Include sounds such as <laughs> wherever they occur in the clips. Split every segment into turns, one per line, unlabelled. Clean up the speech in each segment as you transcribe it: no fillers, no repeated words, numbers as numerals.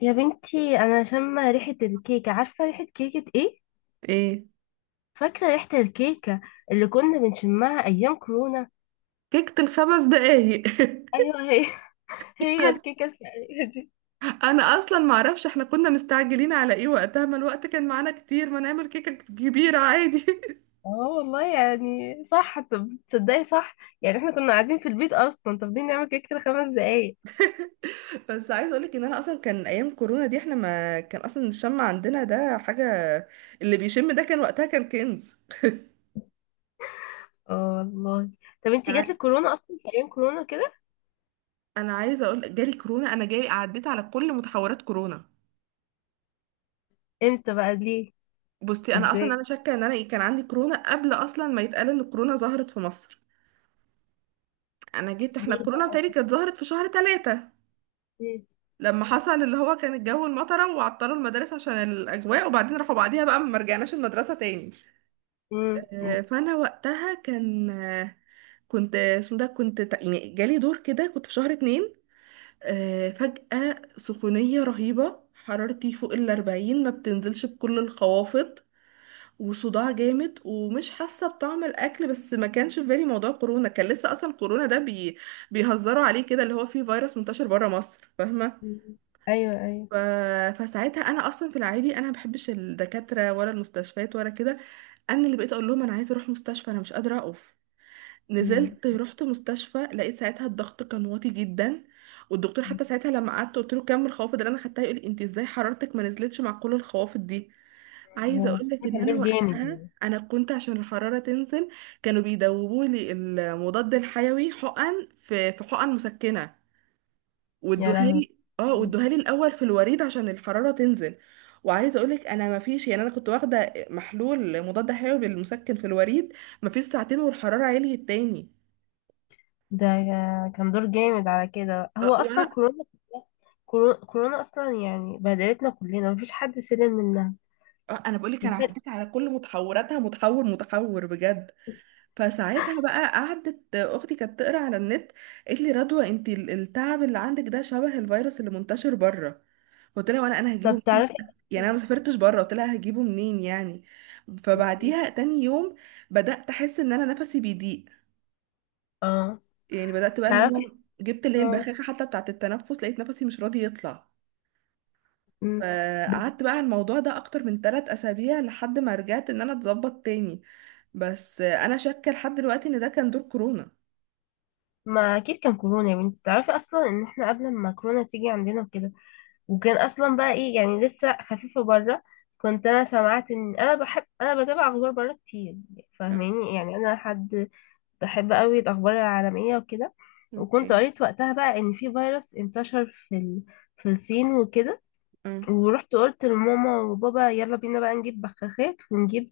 يا بنتي، انا شامه ريحه الكيكه. عارفه ريحه كيكه ايه؟
ايه.
فاكره ريحه الكيكه اللي كنا بنشمها ايام كورونا.
كيكة الخمس دقايق <laughs>
ايوه هي. <laughs> هي
انا
الكيكه الفقريه دي.
أنا اصلا معرفش احنا كنا مستعجلين على ايه وقتها، ما الوقت كان معانا كتير ما نعمل كيكة كبيرة عادي <laughs>
اه والله، يعني صح. طب تصدقي صح، يعني احنا كنا قاعدين في البيت اصلا، طب دي نعمل كيكه لـ5 دقايق.
بس عايز اقولك ان انا اصلا كان ايام كورونا دي احنا ما كان اصلا الشم عندنا ده حاجة، اللي بيشم ده كان وقتها كان كنز.
اه والله. طب انتي
ع-
جاتلك كورونا اصلا في ايام كورونا كده؟
انا عايزه اقول جالي كورونا، انا جالي عديت على كل متحورات كورونا.
امتى بقى؟ ليه؟
بصي، انا اصلا
ازاي؟
انا شاكه ان انا كان عندي كورونا قبل اصلا ما يتقال ان الكورونا ظهرت في مصر. انا جيت احنا
ليه
الكورونا
بقى؟
بتاعتي كانت ظهرت في شهر 3
ليه؟
لما حصل اللي هو كان الجو المطره وعطلوا المدارس عشان الاجواء، وبعدين راحوا بعديها بقى ما رجعناش المدرسه تاني.
مم.
فانا وقتها كان كنت اسمه ده كنت يعني جالي دور كده كنت في شهر 2. فجأة سخونية رهيبة، حرارتي فوق الأربعين ما بتنزلش بكل الخوافض، وصداع جامد، ومش حاسة بطعم الأكل. بس ما كانش في بالي موضوع كورونا، كان لسه أصلا كورونا ده بيهزروا عليه كده، اللي هو فيه فيروس منتشر بره مصر، فاهمة؟
مم. ايوه ايوه.
ف... فساعتها انا اصلا في العادي انا ما بحبش الدكاتره ولا المستشفيات ولا كده. انا اللي بقيت اقول لهم انا عايزه اروح مستشفى، انا مش قادره اقف.
مم.
نزلت رحت مستشفى، لقيت ساعتها الضغط كان واطي جدا. والدكتور حتى ساعتها لما قعدت قلت له كم الخوافض اللي انا خدتها، يقول لي انت ازاي حرارتك ما نزلتش مع كل الخوافض دي. عايزه
هو
اقول لك ان
كان
انا
دور جامد
وقتها
يعني.
انا كنت عشان الحراره تنزل كانوا بيدوبوا لي المضاد الحيوي حقن في حقن مسكنه
يا لهوي.
وادوهالي الاول في الوريد عشان الحراره تنزل. وعايزه اقولك انا ما فيش يعني، انا كنت واخده محلول مضاد حيوي بالمسكن في الوريد، ما فيش ساعتين والحراره عليت تاني.
ده كان دور جامد. على كده هو اصلا
وانا
كورونا. كورونا اصلا، يعني بهدلتنا كلنا، مفيش حد سلم منها.
انا بقولك انا
وخد-
عديت على كل متحوراتها متحور متحور بجد. فساعتها بقى قعدت اختي كانت تقرا على النت، قالت لي رضوى، انت التعب اللي عندك ده شبه الفيروس اللي منتشر بره. قلت لها وانا هجيبه
طب
منين
تعرفي.
<laughs> يعني انا ما سافرتش بره، قلت لها هجيبه منين يعني. فبعديها تاني يوم بدات احس ان انا نفسي بيضيق،
اه.
يعني بدات بقى اللي هو
تعرفي.
جبت اللي هي
اه.
البخاخه حتى بتاعه التنفس، لقيت نفسي مش راضي يطلع.
أمم. ده-
فقعدت بقى على الموضوع ده اكتر من 3 اسابيع لحد ما رجعت ان انا اتظبط تاني. بس انا شاكه لحد دلوقتي ان ده كان دور كورونا.
ما اكيد كان كورونا يا بنتي. تعرفي اصلا ان احنا قبل ما كورونا تيجي عندنا وكده، وكان اصلا بقى ايه، يعني لسه خفيفه بره. كنت انا سمعت ان انا بحب انا بتابع اخبار بره كتير. فاهماني يعني، انا حد بحب قوي الأخبار العالمية وكده. وكنت
اوكي.
قريت وقتها بقى إن في فيروس انتشر في الصين وكده.
مم.
ورحت قلت لماما وبابا، يلا بينا بقى نجيب بخاخات ونجيب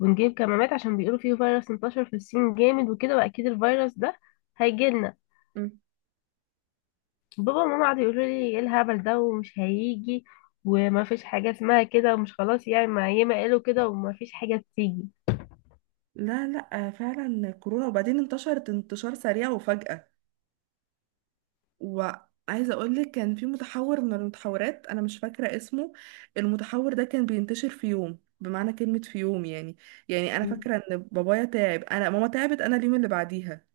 ونجيب كمامات، عشان بيقولوا فيه فيروس انتشر في الصين جامد وكده، وأكيد الفيروس ده هيجيلنا.
مم.
بابا وماما قعدوا يقولوا لي ايه الهبل ده ومش هيجي، وما فيش حاجة اسمها كده، ومش خلاص يعني، ما ياما قالوا كده وما فيش حاجة تيجي.
لا لا، فعلا كورونا. وبعدين انتشرت انتشار سريع وفجأة. وعايزة اقول لك كان في متحور من المتحورات انا مش فاكرة اسمه، المتحور ده كان بينتشر في يوم، بمعنى كلمة في يوم يعني. يعني انا فاكرة ان بابايا تعب، انا ماما تعبت، انا اليوم اللي بعديها.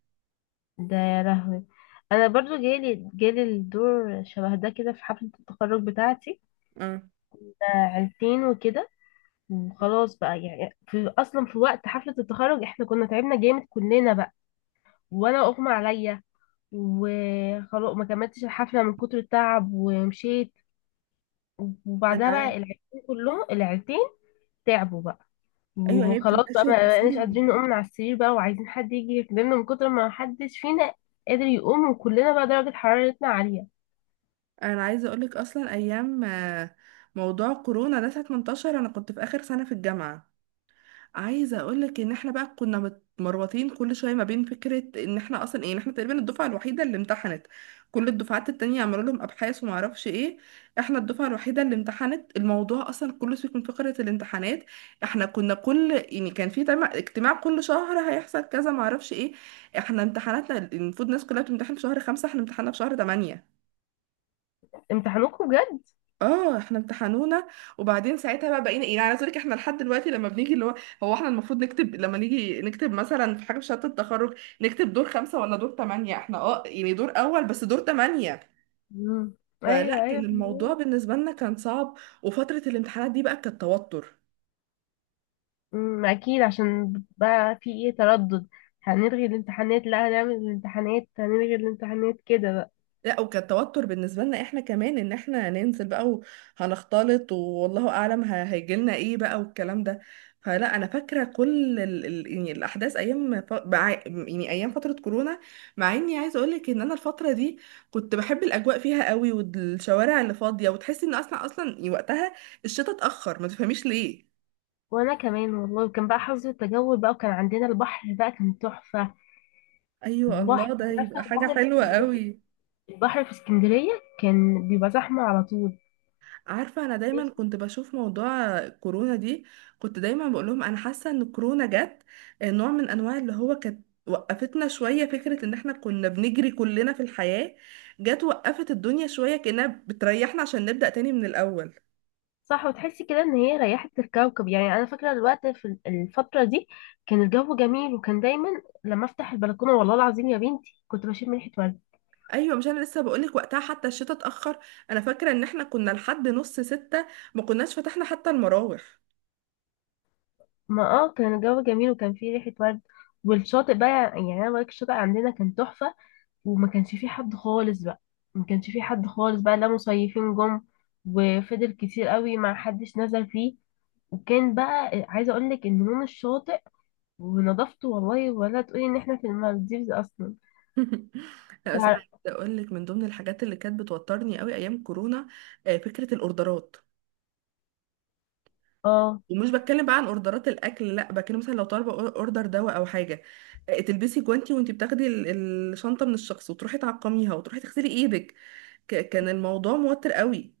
ده يا لهوي. انا برضو جالي الدور شبه ده كده في حفلة التخرج بتاعتي.
مم.
عيلتين وكده. وخلاص بقى، يعني في وقت حفلة التخرج احنا كنا تعبنا جامد كلنا بقى، وانا اغمى عليا، وخلاص ما كملتش الحفلة من كتر التعب ومشيت.
انا
وبعدها بقى
عاي...
العيلتين تعبوا بقى،
ايوه، هي
وخلاص بقى
بتنتشر
ما بقناش
بسرعة.
قادرين نقوم من على السرير بقى، وعايزين حد يجي يخدمنا من كتر ما حدش فينا قادر يقوم، وكلنا بقى درجة حرارتنا عالية.
انا عايزة اقول لك اصلا ايام موضوع كورونا ده ساعة ما انتشر انا كنت في اخر سنة في الجامعة. عايزه اقول لك ان احنا بقى كنا متمربطين كل شويه ما بين فكره ان احنا اصلا إن احنا تقريبا الدفعه الوحيده اللي امتحنت. كل الدفعات التانية عملوا لهم ابحاث وما اعرفش ايه، احنا الدفعه الوحيده اللي امتحنت. الموضوع اصلا كله سيبك من فكره الامتحانات، احنا كنا كل يعني كان في اجتماع كل شهر هيحصل كذا ما اعرفش ايه. احنا امتحاناتنا المفروض الناس كلها بتمتحن في شهر 5، احنا امتحاننا في شهر 8.
امتحانوكوا بجد؟
اه، احنا امتحنونا. وبعدين ساعتها بقى بقينا يعني عايز اقول لك احنا لحد دلوقتي لما بنيجي اللي هو، هو احنا المفروض نكتب لما نيجي نكتب مثلا في حاجه في شهاده التخرج نكتب دور خمسه ولا دور ثمانيه، احنا يعني دور اول بس دور ثمانيه.
مم.
فلا
ايوه
كان الموضوع
ايوه.
بالنسبه لنا كان صعب، وفتره الامتحانات دي بقى كانت توتر.
اكيد، عشان بقى في ايه، تردد، هنلغي الامتحانات، لا هنعمل الامتحانات، هنلغي الامتحانات كده بقى.
لا وكان توتر بالنسبه لنا احنا كمان ان احنا ننزل بقى وهنختلط، والله اعلم هيجي لنا ايه بقى والكلام ده. فلا انا فاكره كل يعني الاحداث ايام يعني ايام فتره كورونا. مع اني عايزه اقول لك ان انا الفتره دي كنت بحب الاجواء فيها قوي، والشوارع اللي فاضيه، وتحسي ان اصلا اصلا يعني وقتها الشتاء اتاخر ما تفهميش ليه.
وانا كمان والله، وكان بقى حظ التجول بقى، وكان عندنا البحر بقى كان تحفة.
ايوه،
البحر،
الله، ده
انت
هيبقى
عارفة
حاجه
البحر في
حلوه
اسكندرية،
قوي.
البحر في اسكندرية كان بيبقى زحمة على طول.
عارفة، أنا دايما كنت بشوف موضوع كورونا دي، كنت دايما بقولهم أنا حاسة إن كورونا جت نوع من أنواع اللي هو كانت وقفتنا شوية. فكرة إن إحنا كنا بنجري كلنا في الحياة، جت وقفت الدنيا شوية كأنها بتريحنا عشان نبدأ تاني من الأول.
صح، وتحسي كده ان هي ريحت الكوكب يعني. انا فاكره الوقت في الفتره دي كان الجو جميل، وكان دايما لما افتح البلكونه والله العظيم يا بنتي كنت بشم ريحه ورد.
أيوة، مش أنا لسه بقولك وقتها حتى الشتاء اتأخر، أنا فاكرة إن إحنا كنا لحد نص ستة ما كناش فتحنا حتى المراوح.
ما اه كان الجو جميل وكان فيه ريحه ورد، والشاطئ بقى، يعني انا بقولك الشاطئ عندنا كان تحفه، وما كانش فيه حد خالص بقى. ما كانش فيه حد خالص بقى، لا مصيفين جم، وفضل كتير قوي ما حدش نزل فيه. وكان بقى عايزه اقول لك ان لون الشاطئ ونظافته، والله ولا تقولي ان احنا في المالديفز اصلا.
<laughs> لا بس أنا
تع-
عايزة أقولك من ضمن الحاجات اللي كانت بتوترني قوي أيام كورونا فكرة الأوردرات،
اه.
ومش بتكلم بقى عن اوردرات الاكل، لا بتكلم مثلا لو طالبه اوردر دواء او حاجه. تلبسي جوانتي وانتي بتاخدي الشنطه من الشخص، وتروحي تعقميها، وتروحي تغسلي ايدك. كان الموضوع موتر قوي.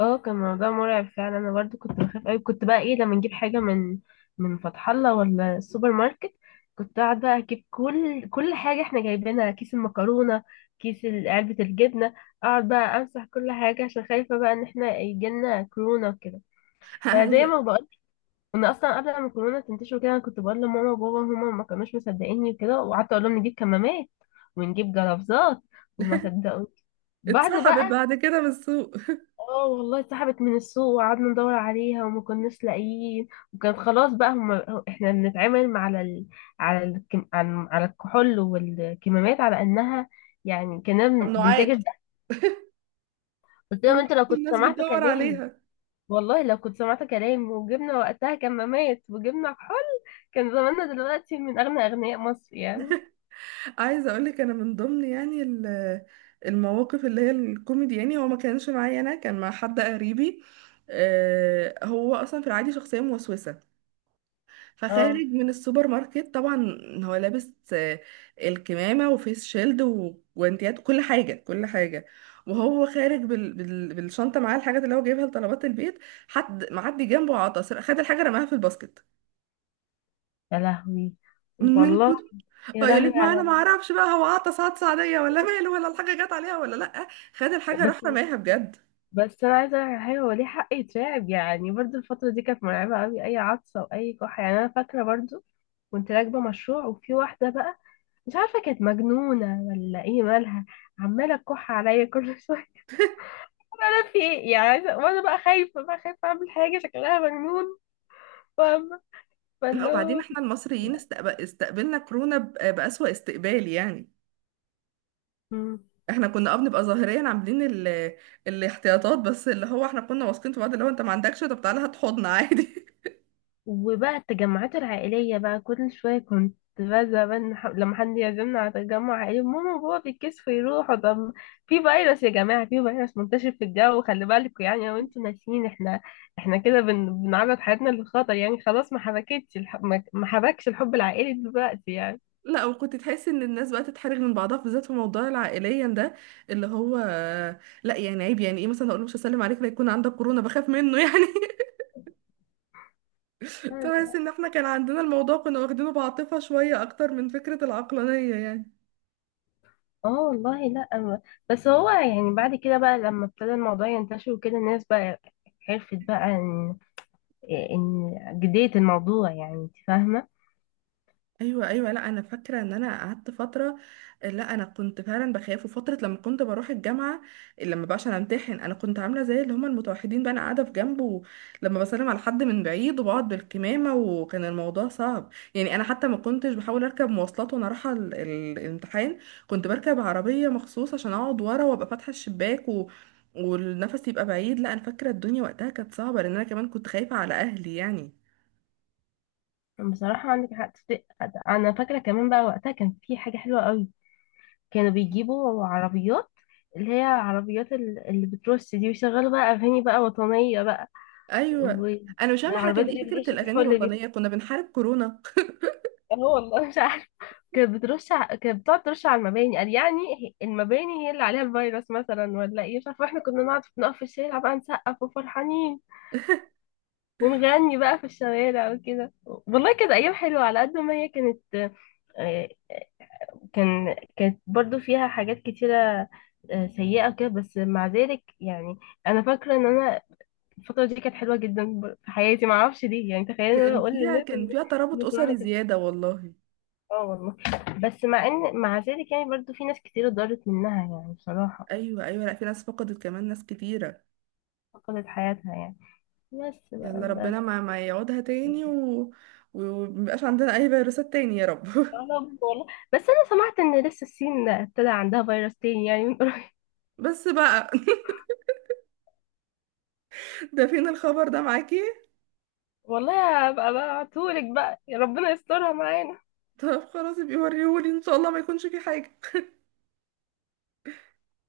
اه، كان موضوع مرعب فعلا. انا برضو كنت بخاف قوي، كنت بقى ايه، لما نجيب حاجه من فتح الله ولا السوبر ماركت، كنت قاعده اجيب كل حاجه احنا جايبينها، كيس المكرونه، علبه الجبنه، اقعد بقى امسح كل حاجه عشان خايفه بقى ان احنا يجيلنا كورونا وكده.
<laughs>
فزي
عايزة-
ما بقول، انا اصلا قبل ما الكورونا تنتشر كده انا كنت بقول لماما وبابا، هما ما كانوش مصدقيني وكده، وقعدت اقول لهم نجيب كمامات ونجيب جرافزات وما صدقوا. بعد
اتسحبت
بقى
بعد كده من السوق <laughs>
اه والله اتسحبت من السوق، وقعدنا ندور عليها وما كناش لاقيين، وكان خلاص بقى، هم احنا بنتعامل مع على ال... على الكم... عن- على الكحول والكمامات على انها، يعني كنا بنتاجر
ممنوعات.
ده. قلت لهم انت لو
ممنوعات
كنت
الناس
سمعت
بتدور
كلامي،
عليها.
والله لو كنت سمعت كلامي وجبنا وقتها كمامات وجبنا كحول، كان زماننا دلوقتي من اغنى اغنياء مصر يعني.
عايزه اقول لك انا من ضمن يعني المواقف اللي هي الكوميدي، يعني هو ما كانش معايا، انا كان مع حد قريبي. هو اصلا في العادي شخصيه موسوسه،
اه.
فخارج من السوبر ماركت طبعا هو لابس الكمامة وفيس شيلد وجوانتيات كل حاجة كل حاجة. وهو خارج بالشنطة معاه الحاجات اللي هو جايبها لطلبات البيت، حد معدي جنبه عطس، خد الحاجة رماها في الباسكت.
يا لهوي.
من من
والله.
كت-
يا
اه، يقول
لهوي
لك ما انا ما
على.
اعرفش بقى هو عطس عطس عادية ولا ماله، ولا الحاجة جت عليها ولا لا. خد الحاجة
بس
راح رماها بجد.
بس انا عايزه اقول على حاجه، هو ليه حق يترعب يعني، برضو الفتره دي كانت مرعبه قوي، اي عطسه واي كحه، يعني انا فاكره برضو كنت راكبه مشروع، وفي واحده بقى مش عارفه كانت مجنونه ولا ايه مالها، عماله تكح عليا كل شويه. <laughs> انا في ايه يعني، عايزه وانا بقى خايفه اعمل حاجه شكلها مجنون. فاهمه.
لا
فاللي
وبعدين
هو.
احنا المصريين استقبلنا كورونا بأسوأ استقبال يعني.
مم.
احنا كنا بنبقى ظاهريا عاملين الاحتياطات، بس اللي هو احنا كنا واثقين في بعض، اللي هو انت ما عندكش طب تعالى هات حضن عادي.
وبقى التجمعات العائلية بقى كل شوية كنت بزهق بقى، إن لما حد يعزمنا على تجمع عائلي، ماما وبابا بيتكسفوا يروحوا. طب في فيروس يا جماعة، في فيروس منتشر في الجو، خلي بالكوا، يعني لو انتوا ناسيين احنا كده بنعرض حياتنا للخطر، يعني خلاص ما حبكش الحب العائلي دلوقتي يعني.
<laughs> لا، وكنت تحسي ان الناس بقى تتحرج من بعضها بالذات في موضوع العائليا ده، اللي هو لا يعني عيب يعني ايه مثلا اقول له مش هسلم عليك لا يكون عندك كورونا بخاف منه يعني. <laughs> تحس ان احنا كان عندنا الموضوع كنا واخدينه بعاطفة شوية اكتر من فكرة العقلانية يعني.
اه والله. لا. بس هو يعني بعد كده بقى لما ابتدى الموضوع ينتشر وكده، الناس بقى عرفت بقى ان جدية الموضوع يعني، انت فاهمة.
ايوه ايوه، لا انا فاكره ان انا قعدت فتره، لا انا كنت فعلا بخاف، وفتره لما كنت بروح الجامعه لما بقى عشان امتحن انا كنت عامله زي اللي هم المتوحدين بقى انا قاعده في جنبه، لما بسلم على حد من بعيد وبقعد بالكمامه، وكان الموضوع صعب. يعني انا حتى ما كنتش بحاول اركب مواصلات وانا رايحه الامتحان، كنت بركب عربيه مخصوص عشان اقعد ورا وابقى فاتحه الشباك والنفس يبقى بعيد. لا انا فاكره الدنيا وقتها كانت صعبه لان انا كمان كنت خايفه على اهلي يعني.
بصراحة عندك حق، تصدق أنا فاكرة كمان بقى وقتها كان في حاجة حلوة قوي، كانوا بيجيبوا عربيات، اللي هي عربيات اللي بترص دي، ويشغلوا بقى أغاني بقى وطنية بقى،
ايوه. انا مش فاهمه احنا كان
والعربيات اللي
ايه
هي بترش
فكره
في
الاغاني
الحل دي.
الوطنيه كنا بنحارب كورونا؟
اه والله مش عارفة. كانت بترش كانت بتقعد ترش على المباني، قال يعني المباني هي اللي عليها الفيروس مثلا، ولا ايه مش عارفة، احنا كنا نقعد نقف في الشارع بقى نسقف وفرحانين، ونغني بقى في الشوارع وكده، والله كانت أيام حلوة على قد ما هي كانت. آه، كانت برضو فيها حاجات كتيرة سيئة كده، بس مع ذلك يعني. أنا فاكرة إن أنا الفترة دي كانت حلوة جدا في حياتي، معرفش ليه يعني، تخيل إن أنا
كان
أقول
فيها
للناس إن
كان فيها ترابط
إن كورونا
اسري
كانت.
زياده والله.
آه والله. بس مع مع ذلك يعني، برضو في ناس كتير اتضرت منها يعني بصراحة،
ايوه ايوه، لا في ناس فقدت كمان، ناس كتيره.
فقدت حياتها يعني. بس
يلا،
بقى
ربنا
بس.
ما يعودها تاني ومبقاش عندنا اي فيروسات تاني يا رب
يا
<laughs>
رب والله. بس أنا سمعت إن لسه الصين ابتدى عندها فيروس تاني يعني من قريب. <laughs>
بس بقى. <laughs> ده فين الخبر ده معاكي؟
والله هبقى بقى أبعتهولك بقى، يا ربنا يسترها معانا.
طب خلاص يبقى وريهولي ان شاء الله ما يكونش في حاجه.